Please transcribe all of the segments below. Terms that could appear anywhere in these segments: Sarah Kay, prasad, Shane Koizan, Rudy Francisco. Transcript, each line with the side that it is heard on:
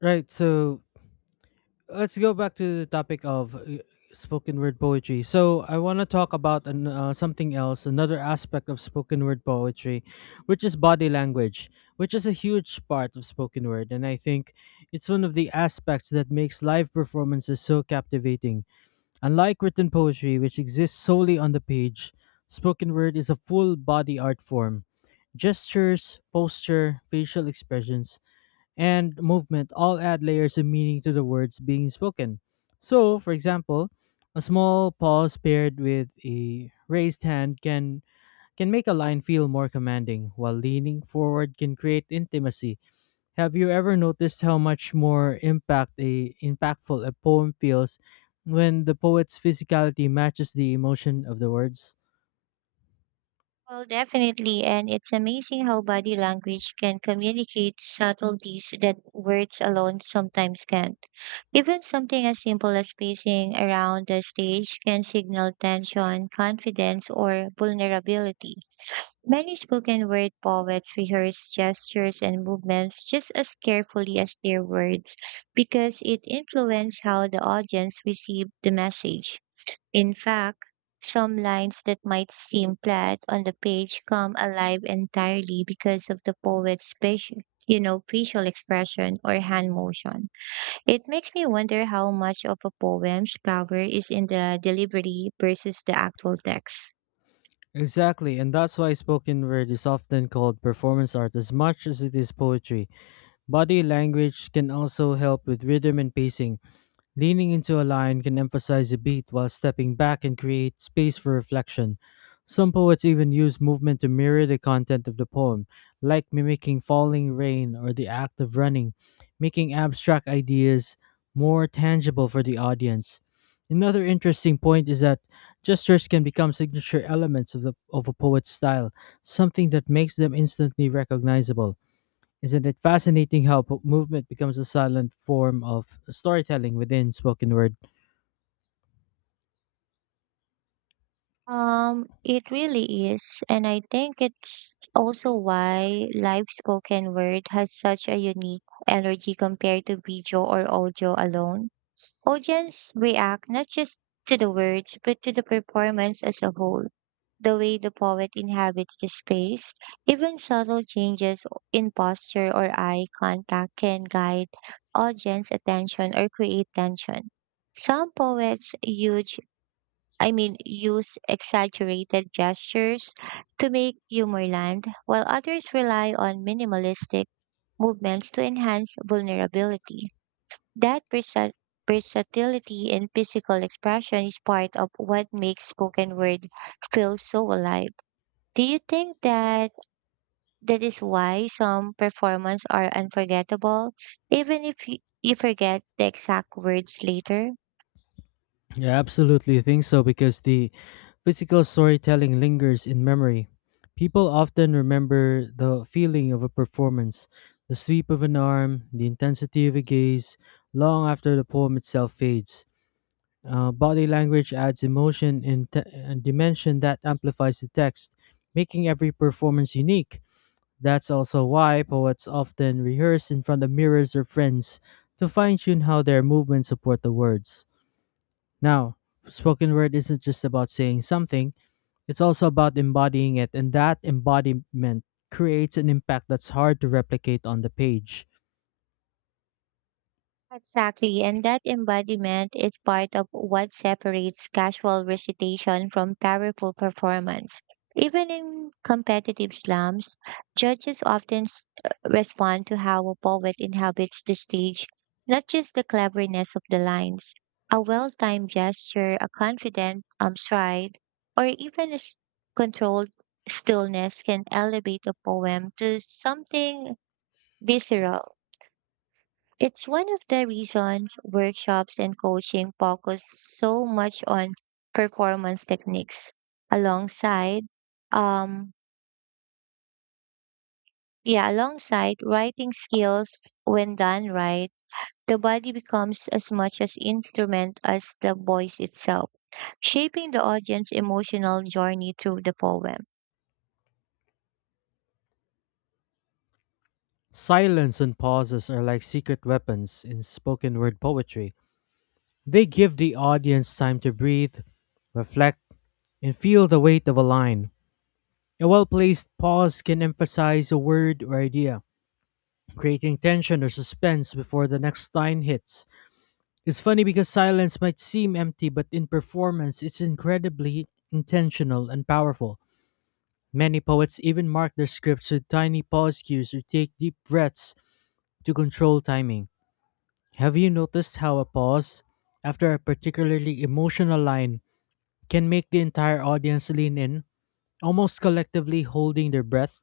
left: Right. So let's go back to the topic of spoken word poetry. So I want to talk about something else, another aspect of spoken word poetry, which is body language, which is a huge part of spoken word. And I think it's one of the aspects that makes live performances so captivating. Unlike written poetry, which exists solely on the page, spoken word is a full body art form. Gestures, posture, facial expressions, and movement all add layers of meaning to the words being spoken. So, for example, a small pause paired with a raised hand can make a line feel more commanding, while leaning forward can create intimacy. Have you ever noticed how much more impactful a poem feels when the poet's physicality matches the emotion of the words?
right: Well, definitely. And it's amazing how body language can communicate subtleties that words alone sometimes can't. Even something as simple as pacing around the stage can signal tension, confidence, or vulnerability. Many spoken word poets rehearse gestures and movements just as carefully as their words because it influences how the audience receives the message. In fact, some lines that might seem flat on the page come alive entirely because of the poet's facial expression or hand motion. It makes me wonder how much of a poem's power is in the delivery versus the actual text.
left: Exactly, and that's why spoken word is often called performance art as much as it is poetry. Body language can also help with rhythm and pacing. Leaning into a line can emphasize a beat while stepping back and create space for reflection. Some poets even use movement to mirror the content of the poem, like mimicking falling rain or the act of running, making abstract ideas more tangible for the audience. Another interesting point is that gestures can become signature elements of a poet's style, something that makes them instantly recognizable. Isn't it fascinating how movement becomes a silent form of storytelling within spoken word?
right: It really is, and I think it's also why live spoken word has such a unique energy compared to video or audio alone. Audience react not just to the words, but to the performance as a whole. The way the poet inhabits the space, even subtle changes in posture or eye contact can guide audience attention or create tension. Some poets huge I mean use exaggerated gestures to make humor land, while others rely on minimalistic movements to enhance vulnerability. That versatility in physical expression is part of what makes spoken word feel so alive. Do you think that is why some performances are unforgettable, even if you forget the exact words later?
left: I absolutely think so because the physical storytelling lingers in memory. People often remember the feeling of a performance, the sweep of an arm, the intensity of a gaze, long after the poem itself fades. Body language adds emotion and dimension that amplifies the text, making every performance unique. That's also why poets often rehearse in front of mirrors or friends to fine tune how their movements support the words. Now, spoken word isn't just about saying something, it's also about embodying it, and that embodiment creates an impact that's hard to replicate on the page.
right: Exactly, and that embodiment is part of what separates casual recitation from powerful performance. Even in competitive slams, judges often respond to how a poet inhabits the stage, not just the cleverness of the lines. A well timed gesture, a confident stride, or even a controlled stillness can elevate a poem to something visceral. It's one of the reasons workshops and coaching focus so much on performance techniques alongside um yeah, alongside writing skills. When done right, the body becomes as much as instrument as the voice itself, shaping the audience's emotional journey through the poem.
left: Silence and pauses are like secret weapons in spoken word poetry. They give the audience time to breathe, reflect, and feel the weight of a line. A well placed pause can emphasize a word or idea, creating tension or suspense before the next line hits. It's funny because silence might seem empty, but in performance, it's incredibly intentional and powerful. Many poets even mark their scripts with tiny pause cues or take deep breaths to control timing. Have you noticed how a pause after a particularly emotional line can make the entire audience lean in, almost collectively holding their breath?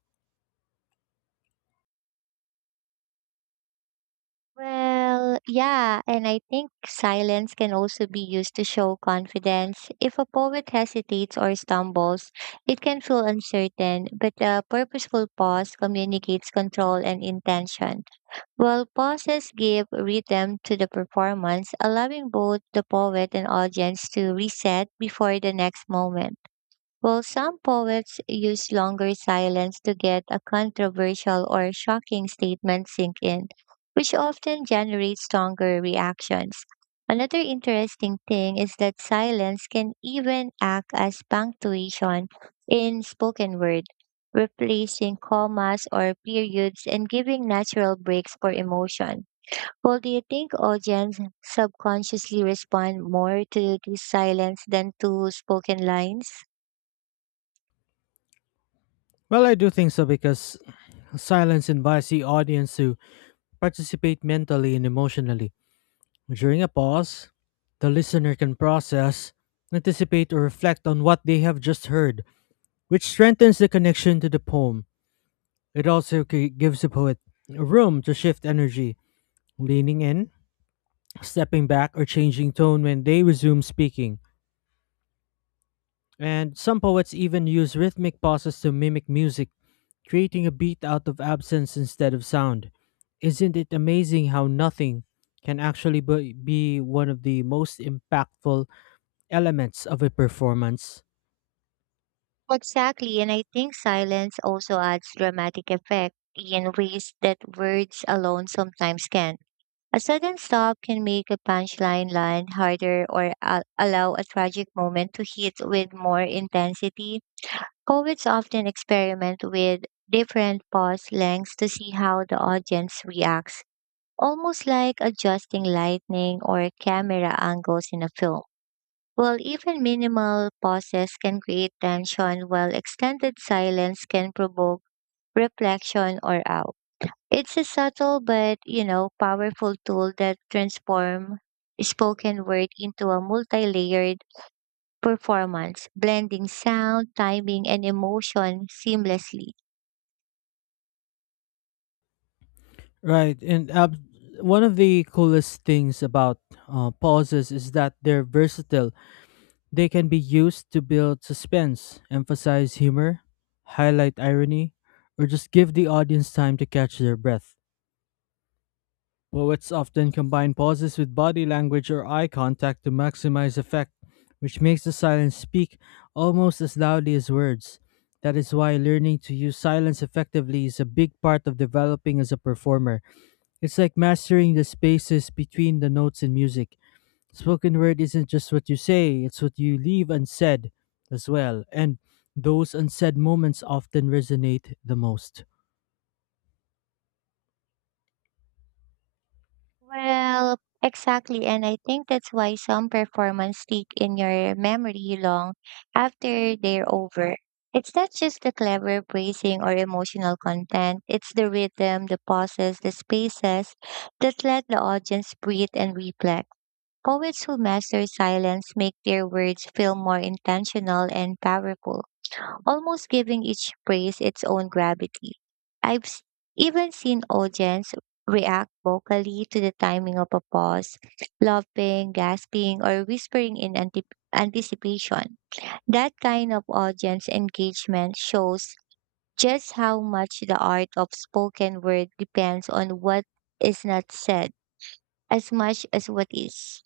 right: Well, yeah, and I think silence can also be used to show confidence. If a poet hesitates or stumbles, it can feel uncertain, but a purposeful pause communicates control and intention. While pauses give rhythm to the performance, allowing both the poet and audience to reset before the next moment. While some poets use longer silence to get a controversial or shocking statement sink in, which often generates stronger reactions. Another interesting thing is that silence can even act as punctuation in spoken word, replacing commas or periods and giving natural breaks for emotion. Well, do you think audience subconsciously respond more to this silence than to spoken lines?
left: Well, I do think so because silence invites the audience to participate mentally and emotionally. During a pause, the listener can process, anticipate, or reflect on what they have just heard, which strengthens the connection to the poem. It also gives the poet room to shift energy, leaning in, stepping back, or changing tone when they resume speaking. And some poets even use rhythmic pauses to mimic music, creating a beat out of absence instead of sound. Isn't it amazing how nothing can actually be one of the most impactful elements of a performance?
right: Exactly, and I think silence also adds dramatic effect in ways that words alone sometimes can. A sudden stop can make a punchline line harder or allow a tragic moment to hit with more intensity. Poets often experiment with different pause lengths to see how the audience reacts, almost like adjusting lighting or camera angles in a film. Well, even minimal pauses can create tension, while extended silence can provoke reflection or out. It's a subtle but, you know, powerful tool that transforms spoken word into a multi-layered performance, blending sound, timing, and emotion seamlessly.
left: Right, and one of the coolest things about pauses is that they're versatile. They can be used to build suspense, emphasize humor, highlight irony, or just give the audience time to catch their breath. Poets often combine pauses with body language or eye contact to maximize effect, which makes the silence speak almost as loudly as words. That is why learning to use silence effectively is a big part of developing as a performer. It's like mastering the spaces between the notes in music. Spoken word isn't just what you say, it's what you leave unsaid as well, and those unsaid moments often resonate the most.
right: Well, exactly. And I think that's why some performances stick in your memory long after they're over. It's not just the clever phrasing or emotional content, it's the rhythm, the pauses, the spaces that let the audience breathe and reflect. Poets who master silence make their words feel more intentional and powerful, almost giving each phrase its own gravity. I've s- even seen audience react vocally to the timing of a pause, laughing, gasping, or whispering in antip anticipation. That kind of audience engagement shows just how much the art of spoken word depends on what is not said as much as what is.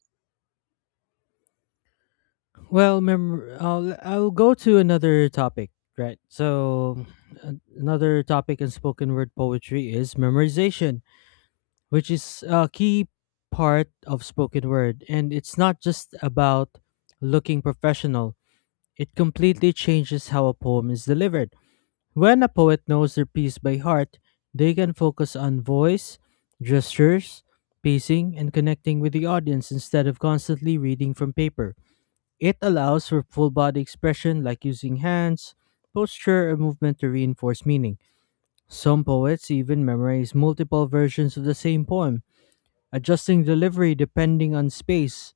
left: Well, I'll go to another topic, right? So, another topic in spoken word poetry is memorization, which is a key part of spoken word, and it's not just about looking professional. It completely changes how a poem is delivered. When a poet knows their piece by heart, they can focus on voice, gestures, pacing, and connecting with the audience instead of constantly reading from paper. It allows for full body expression like using hands, posture, or movement to reinforce meaning. Some poets even memorize multiple versions of the same poem, adjusting delivery depending on space,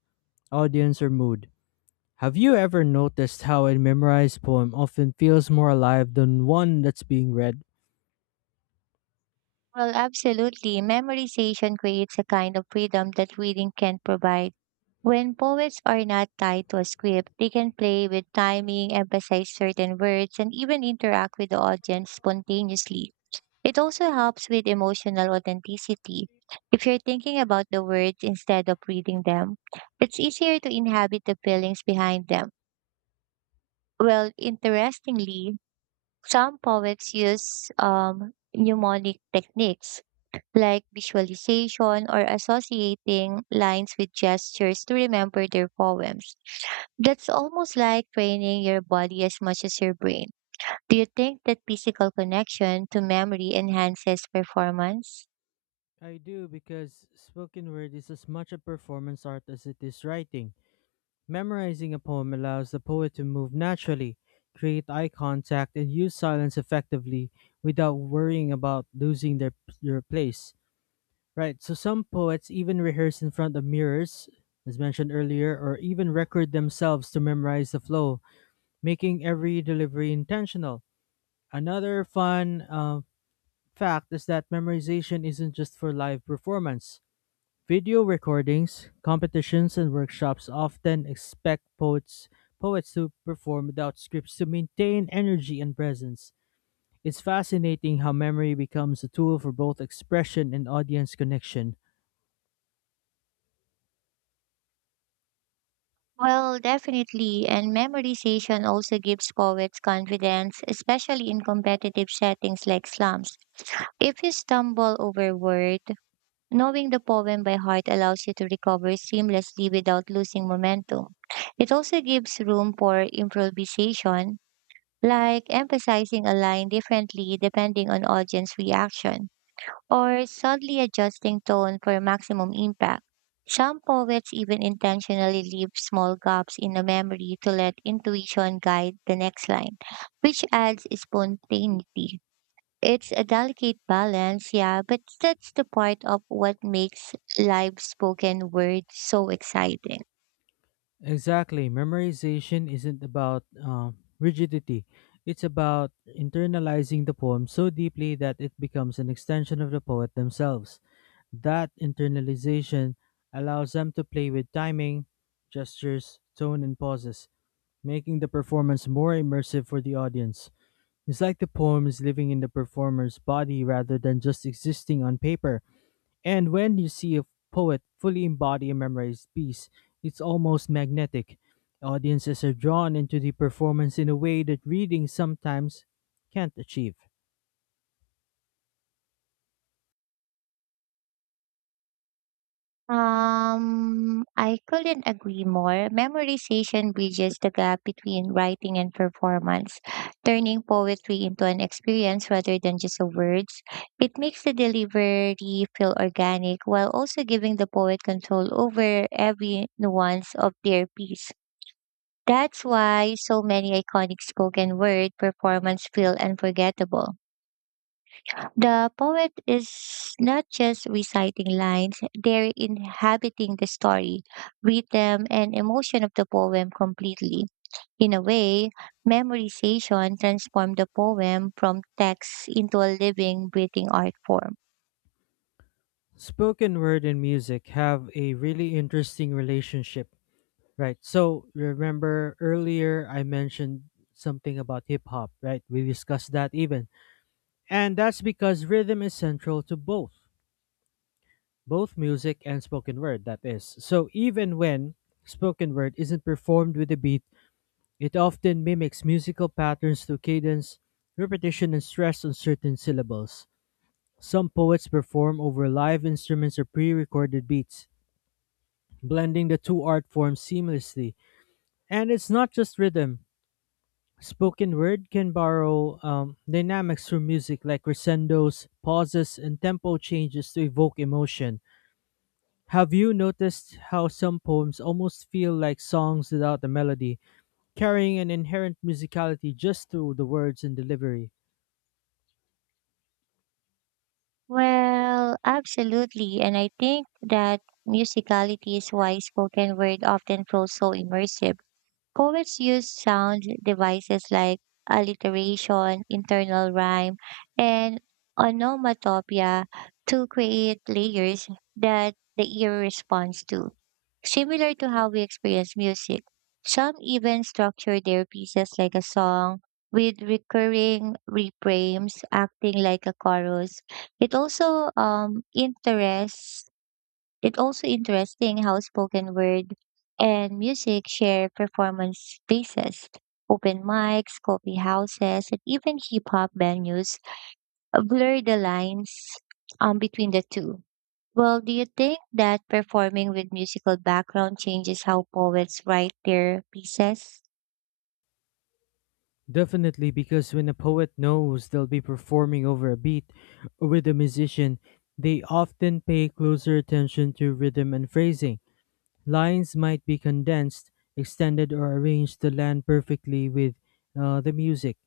left: audience, or mood. Have you ever noticed how a memorized poem often feels more alive than one that's being read?
right: Well, absolutely. Memorization creates a kind of freedom that reading can't provide. When poets are not tied to a script, they can play with timing, emphasize certain words, and even interact with the audience spontaneously. It also helps with emotional authenticity. If you're thinking about the words instead of reading them, it's easier to inhabit the feelings behind them. Well, interestingly, some poets use mnemonic techniques like visualization or associating lines with gestures to remember their poems. That's almost like training your body as much as your brain. Do you think that physical connection to memory enhances performance?
left: I do because spoken word is as much a performance art as it is writing. Memorizing a poem allows the poet to move naturally, create eye contact, and use silence effectively without worrying about losing their your place. Right. So some poets even rehearse in front of mirrors, as mentioned earlier, or even record themselves to memorize the flow, making every delivery intentional. Another fun fact is that memorization isn't just for live performance. Video recordings, competitions, and workshops often expect poets to perform without scripts to maintain energy and presence. It's fascinating how memory becomes a tool for both expression and audience connection.
right: Well, definitely, and memorization also gives poets confidence, especially in competitive settings like slams. If you stumble over word, knowing the poem by heart allows you to recover seamlessly without losing momentum. It also gives room for improvisation, like emphasizing a line differently depending on audience reaction, or subtly adjusting tone for maximum impact. Some poets even intentionally leave small gaps in the memory to let intuition guide the next line, which adds spontaneity. It's a delicate balance, yeah, but that's the part of what makes live spoken word so exciting.
left: Exactly. Memorization isn't about rigidity, it's about internalizing the poem so deeply that it becomes an extension of the poet themselves. That internalization allows them to play with timing, gestures, tone, and pauses, making the performance more immersive for the audience. It's like the poem is living in the performer's body rather than just existing on paper. And when you see a poet fully embody a memorized piece, it's almost magnetic. Audiences are drawn into the performance in a way that reading sometimes can't achieve.
right: I couldn't agree more. Memorization bridges the gap between writing and performance, turning poetry into an experience rather than just a words. It makes the delivery feel organic while also giving the poet control over every nuance of their piece. That's why so many iconic spoken word performances feel unforgettable. The poet is not just reciting lines, they're inhabiting the story, rhythm, and emotion of the poem completely. In a way, memorization transformed the poem from text into a living, breathing art form.
left: Spoken word and music have a really interesting relationship, right? So, remember earlier I mentioned something about hip hop, right? We discussed that even. And that's because rhythm is central to both music and spoken word, that is. So even when spoken word isn't performed with a beat, it often mimics musical patterns through cadence, repetition, and stress on certain syllables. Some poets perform over live instruments or pre recorded beats, blending the two art forms seamlessly. And it's not just rhythm. Spoken word can borrow dynamics from music like crescendos, pauses, and tempo changes to evoke emotion. Have you noticed how some poems almost feel like songs without a melody, carrying an inherent musicality just through the words and delivery?
right: Well, absolutely. And I think that musicality is why spoken word often feels so immersive. Poets use sound devices like alliteration, internal rhyme, and onomatopoeia to create layers that the ear responds to, similar to how we experience music. Some even structure their pieces like a song with recurring refrains acting like a chorus. It also interests it's also interesting how spoken word and music share performance spaces. Open mics, coffee houses, and even hip hop venues blur the lines between the two. Well, do you think that performing with musical background changes how poets write their pieces?
left: Definitely, because when a poet knows they'll be performing over a beat or with a musician, they often pay closer attention to rhythm and phrasing. Lines might be condensed, extended, or arranged to land perfectly with the music.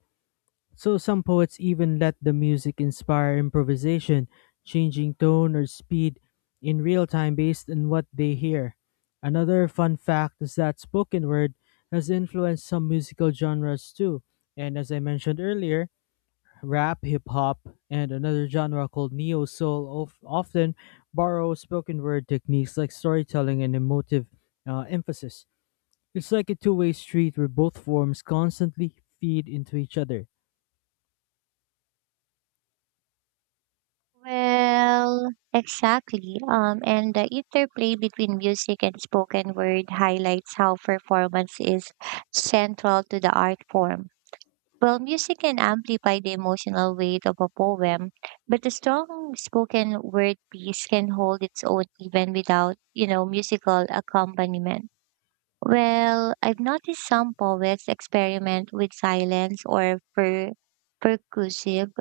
left: So some poets even let the music inspire improvisation, changing tone or speed in real time based on what they hear. Another fun fact is that spoken word has influenced some musical genres too. And as I mentioned earlier, rap, hip hop, and another genre called neo soul often borrow spoken word techniques like storytelling and emotive emphasis. It's like a two-way street where both forms constantly feed into each other.
right: Well, exactly. And the interplay between music and spoken word highlights how performance is central to the art form. Well, music can amplify the emotional weight of a poem, but a strong spoken word piece can hold its own even without, you know, musical accompaniment. Well, I've noticed some poets experiment with silence or percussive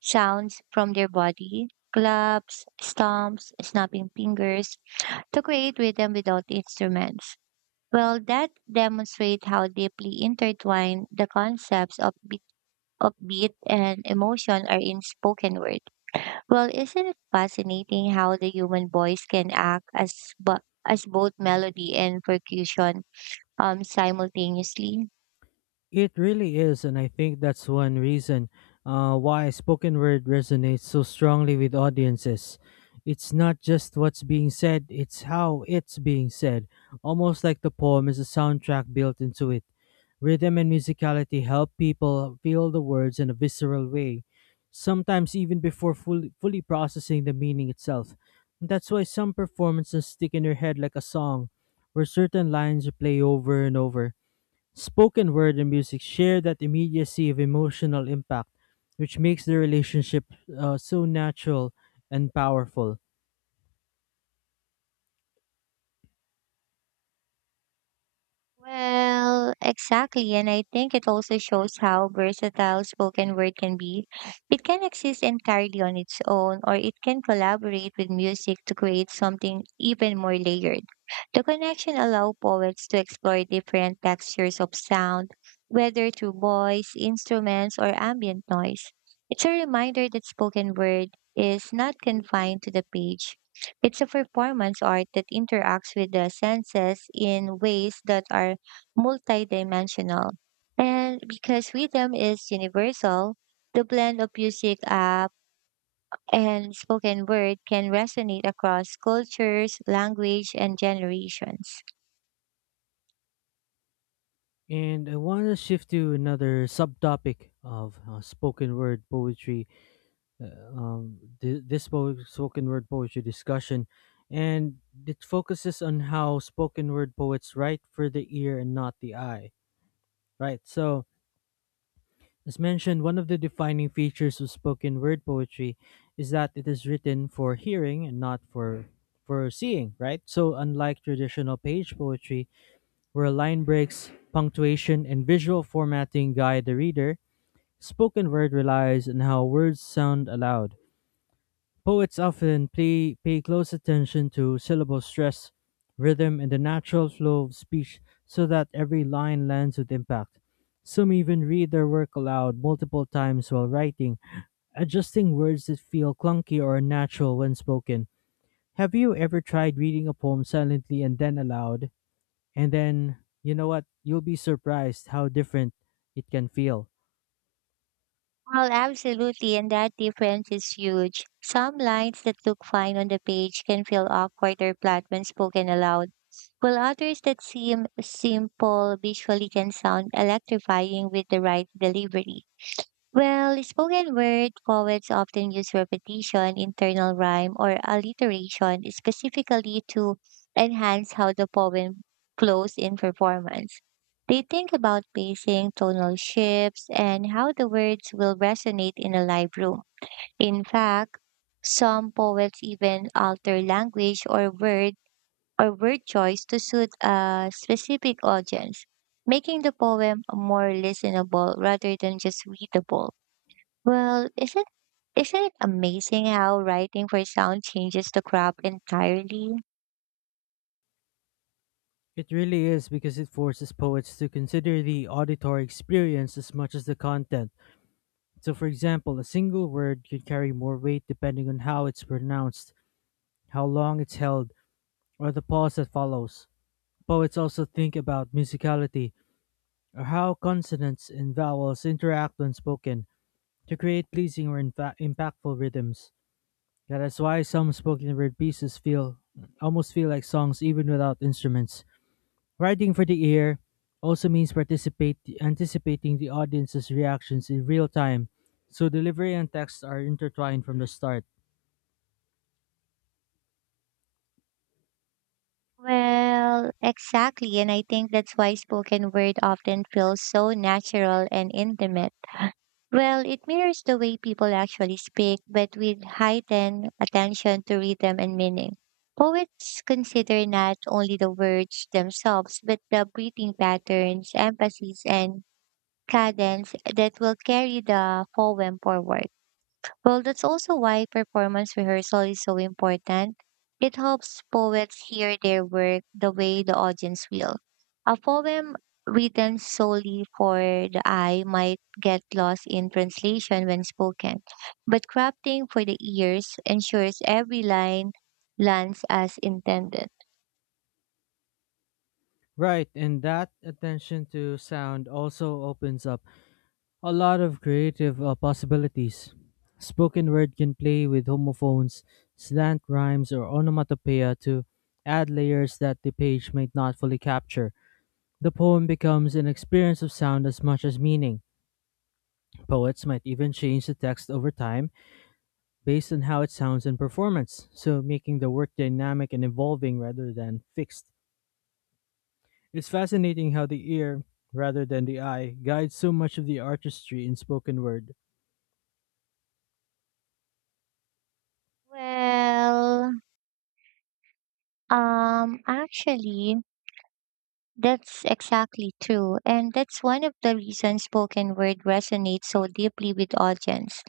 right: sounds from their body, claps, stomps, snapping fingers, to create rhythm without instruments. Well, that demonstrates how deeply intertwined the concepts of upbeat and emotion are in spoken word. Well, isn't it fascinating how the human voice can act as, as both melody and percussion simultaneously?
left: It really is, and I think that's one reason why spoken word resonates so strongly with audiences. It's not just what's being said, it's how it's being said, almost like the poem is a soundtrack built into it. Rhythm and musicality help people feel the words in a visceral way, sometimes even before fully processing the meaning itself. That's why some performances stick in your head like a song, where certain lines play over and over. Spoken word and music share that immediacy of emotional impact, which makes the relationship so natural and powerful.
right: Well, exactly. And I think it also shows how versatile spoken word can be. It can exist entirely on its own, or it can collaborate with music to create something even more layered. The connection allows poets to explore different textures of sound, whether through voice, instruments, or ambient noise. It's a reminder that spoken word is not confined to the page. It's a performance art that interacts with the senses in ways that are multidimensional. And because rhythm is universal, the blend of music app and spoken word can resonate across cultures, language, and generations.
left: And I want to shift to another subtopic of spoken word poetry, spoken word poetry discussion. And it focuses on how spoken word poets write for the ear and not the eye, right? So, as mentioned, one of the defining features of spoken word poetry is that it is written for hearing and not for seeing, right? So unlike traditional page poetry, where line breaks, punctuation, and visual formatting guide the reader, spoken word relies on how words sound aloud. Poets often pay close attention to syllable stress, rhythm, and the natural flow of speech so that every line lands with impact. Some even read their work aloud multiple times while writing, adjusting words that feel clunky or unnatural when spoken. Have you ever tried reading a poem silently and then aloud? And then, you know what? You'll be surprised how different it can feel.
right: Well, absolutely, and that difference is huge. Some lines that look fine on the page can feel awkward or flat when spoken aloud, while others that seem simple visually can sound electrifying with the right delivery. Well, spoken word poets often use repetition, internal rhyme, or alliteration specifically to enhance how the poem flows in performance. They think about pacing, tonal shifts, and how the words will resonate in a live room. In fact, some poets even alter language or word choice to suit a specific audience, making the poem more listenable rather than just readable. Well, isn't it amazing how writing for sound changes the crop entirely?
left: It really is because it forces poets to consider the auditory experience as much as the content. So, for example, a single word can carry more weight depending on how it's pronounced, how long it's held, or the pause that follows. Poets also think about musicality, or how consonants and vowels interact when spoken, to create pleasing or impactful rhythms. Yeah, that's why some spoken word pieces feel almost feel like songs even without instruments. Writing for the ear also means participate anticipating the audience's reactions in real time, so delivery and text are intertwined from the start.
right: Well, exactly, and I think that's why spoken word often feels so natural and intimate. Well, it mirrors the way people actually speak, but with heightened attention to rhythm and meaning. Poets consider not only the words themselves, but the breathing patterns, emphasis, and cadence that will carry the poem forward. Well, that's also why performance rehearsal is so important. It helps poets hear their work the way the audience will. A poem written solely for the eye might get lost in translation when spoken, but crafting for the ears ensures every line lands as intended.
left: Right, and that attention to sound also opens up a lot of creative possibilities. Spoken word can play with homophones, slant rhymes, or onomatopoeia to add layers that the page might not fully capture. The poem becomes an experience of sound as much as meaning. Poets might even change the text over time based on how it sounds and performance, so making the work dynamic and evolving rather than fixed. It's fascinating how the ear, rather than the eye, guides so much of the artistry in spoken word.
right: Well, um, actually, that's exactly true. And that's one of the reasons spoken word resonates so deeply with audience.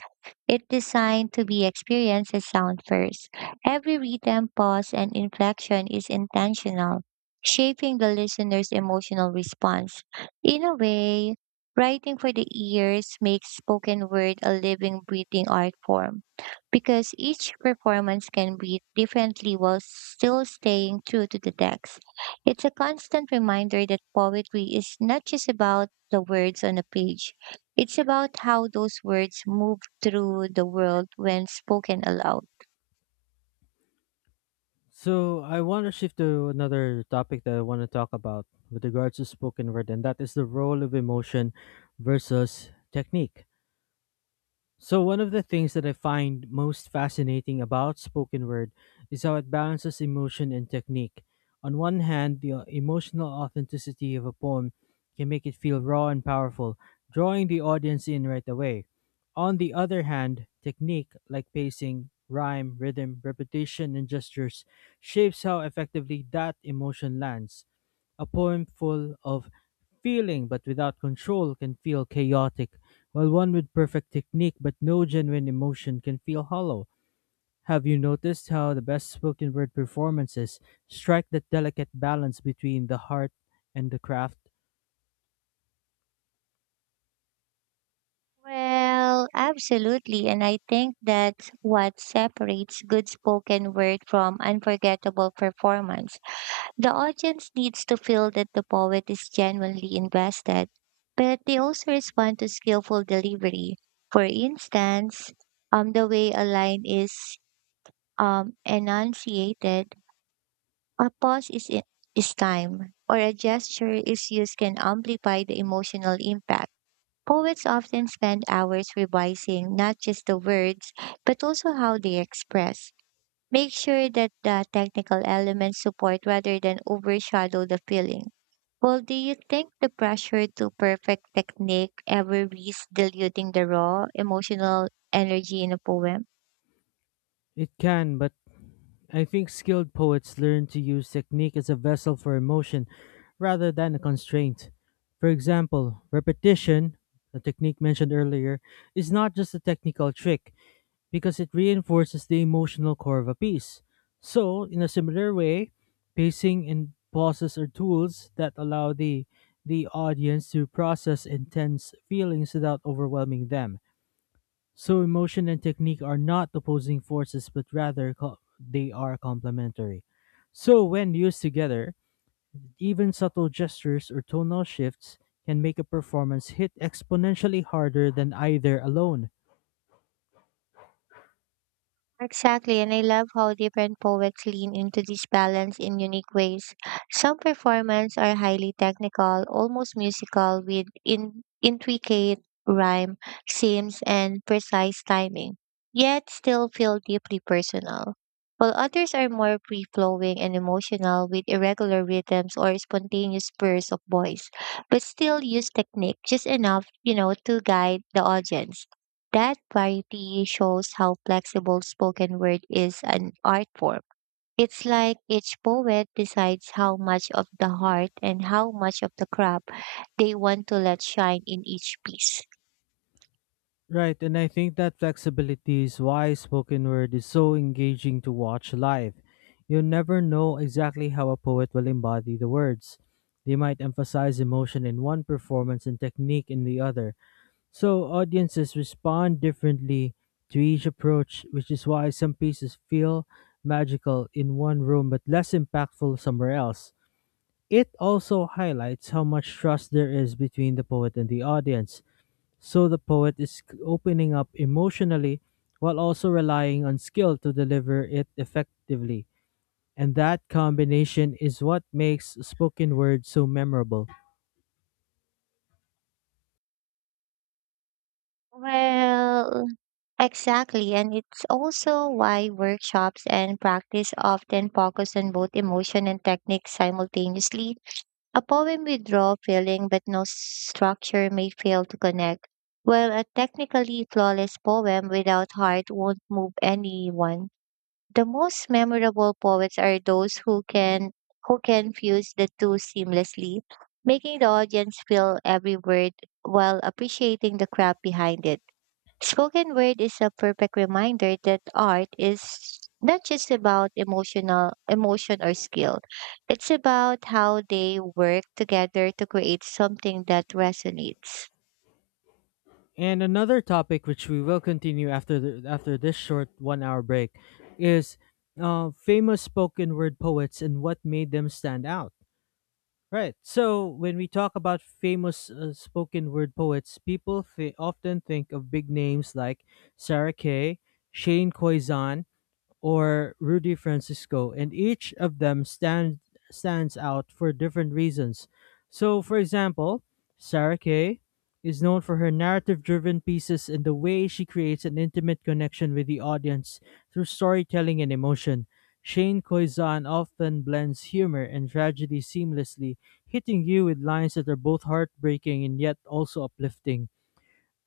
right: It's designed to be experienced as sound first. Every rhythm, pause, and inflection is intentional, shaping the listener's emotional response. In a way, writing for the ears makes spoken word a living, breathing art form because each performance can breathe differently while still staying true to the text. It's a constant reminder that poetry is not just about the words on a page. It's about how those words move through the world when spoken aloud.
left: So I want to shift to another topic that I want to talk about with regards to spoken word, and that is the role of emotion versus technique. So, one of the things that I find most fascinating about spoken word is how it balances emotion and technique. On one hand, the emotional authenticity of a poem can make it feel raw and powerful, drawing the audience in right away. On the other hand, technique like pacing, rhyme, rhythm, repetition, and gestures shapes how effectively that emotion lands. A poem full of feeling but without control can feel chaotic, while one with perfect technique but no genuine emotion can feel hollow. Have you noticed how the best spoken word performances strike that delicate balance between the heart and the craft?
right: Well, absolutely. And I think that's what separates good spoken word from unforgettable performance. The audience needs to feel that the poet is genuinely invested, but they also respond to skillful delivery. For instance, the way a line is enunciated, a is time, or a gesture is used can amplify the emotional impact. Poets often spend hours revising not just the words, but also how they express. Make sure that the technical elements support rather than overshadow the feeling. Well, do you think the pressure to perfect technique ever risks diluting the raw emotional energy in a poem?
left: It can, but I think skilled poets learn to use technique as a vessel for emotion rather than a constraint. For example, repetition, the technique mentioned earlier, is not just a technical trick, because it reinforces the emotional core of a piece. So, in a similar way, pacing and pauses are tools that allow the audience to process intense feelings without overwhelming them. So, emotion and technique are not opposing forces, but rather they are complementary. So, when used together, even subtle gestures or tonal shifts can make a performance hit exponentially harder than either alone.
right: Exactly, and I love how different poets lean into this balance in unique ways. Some performances are highly technical, almost musical, with intricate rhyme, seams, and precise timing, yet still feel deeply personal. While others are more free flowing and emotional with irregular rhythms or spontaneous spurs of voice, but still use technique just enough, you know, to guide the audience. That variety shows how flexible spoken word is an art form. It's like each poet decides how much of the heart and how much of the craft they want to let shine in each piece.
left: Right, and I think that flexibility is why spoken word is so engaging to watch live. You never know exactly how a poet will embody the words. They might emphasize emotion in one performance and technique in the other. So audiences respond differently to each approach, which is why some pieces feel magical in one room but less impactful somewhere else. It also highlights how much trust there is between the poet and the audience so the poet is opening up emotionally while also relying on skill to deliver it effectively. And that combination is what makes spoken word so memorable.
right: Well, exactly. And it's also why workshops and practice often focus on both emotion and technique simultaneously. A poem with raw feeling but no structure may fail to connect, while a technically flawless poem without heart won't move anyone. The most memorable poets are those who can fuse the two seamlessly, making the audience feel every word while appreciating the craft behind it. Spoken word is a perfect reminder that art is not just about emotional emotion or skill. It's about how they work together to create something that resonates.
left: And another topic which we will continue after this short 1-hour break is famous spoken word poets and what made them stand out. Right. So when we talk about famous spoken word poets, often think of big names like Sarah Kay, Shane Koizan, or Rudy Francisco, and each of them stand, stands out for different reasons. So, for example, Sarah Kay is known for her narrative driven pieces and the way she creates an intimate connection with the audience through storytelling and emotion. Shane Koizan often blends humor and tragedy seamlessly, hitting you with lines that are both heartbreaking and yet also uplifting.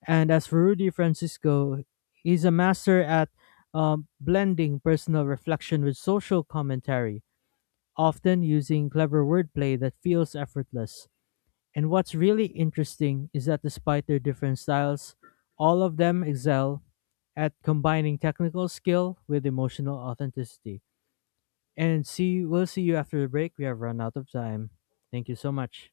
left: And as for Rudy Francisco, he's a master at blending personal reflection with social commentary, often using clever wordplay that feels effortless. And what's really interesting is that despite their different styles, all of them excel at combining technical skill with emotional authenticity. And see, we'll see you after the break. We have run out of time. Thank you so much.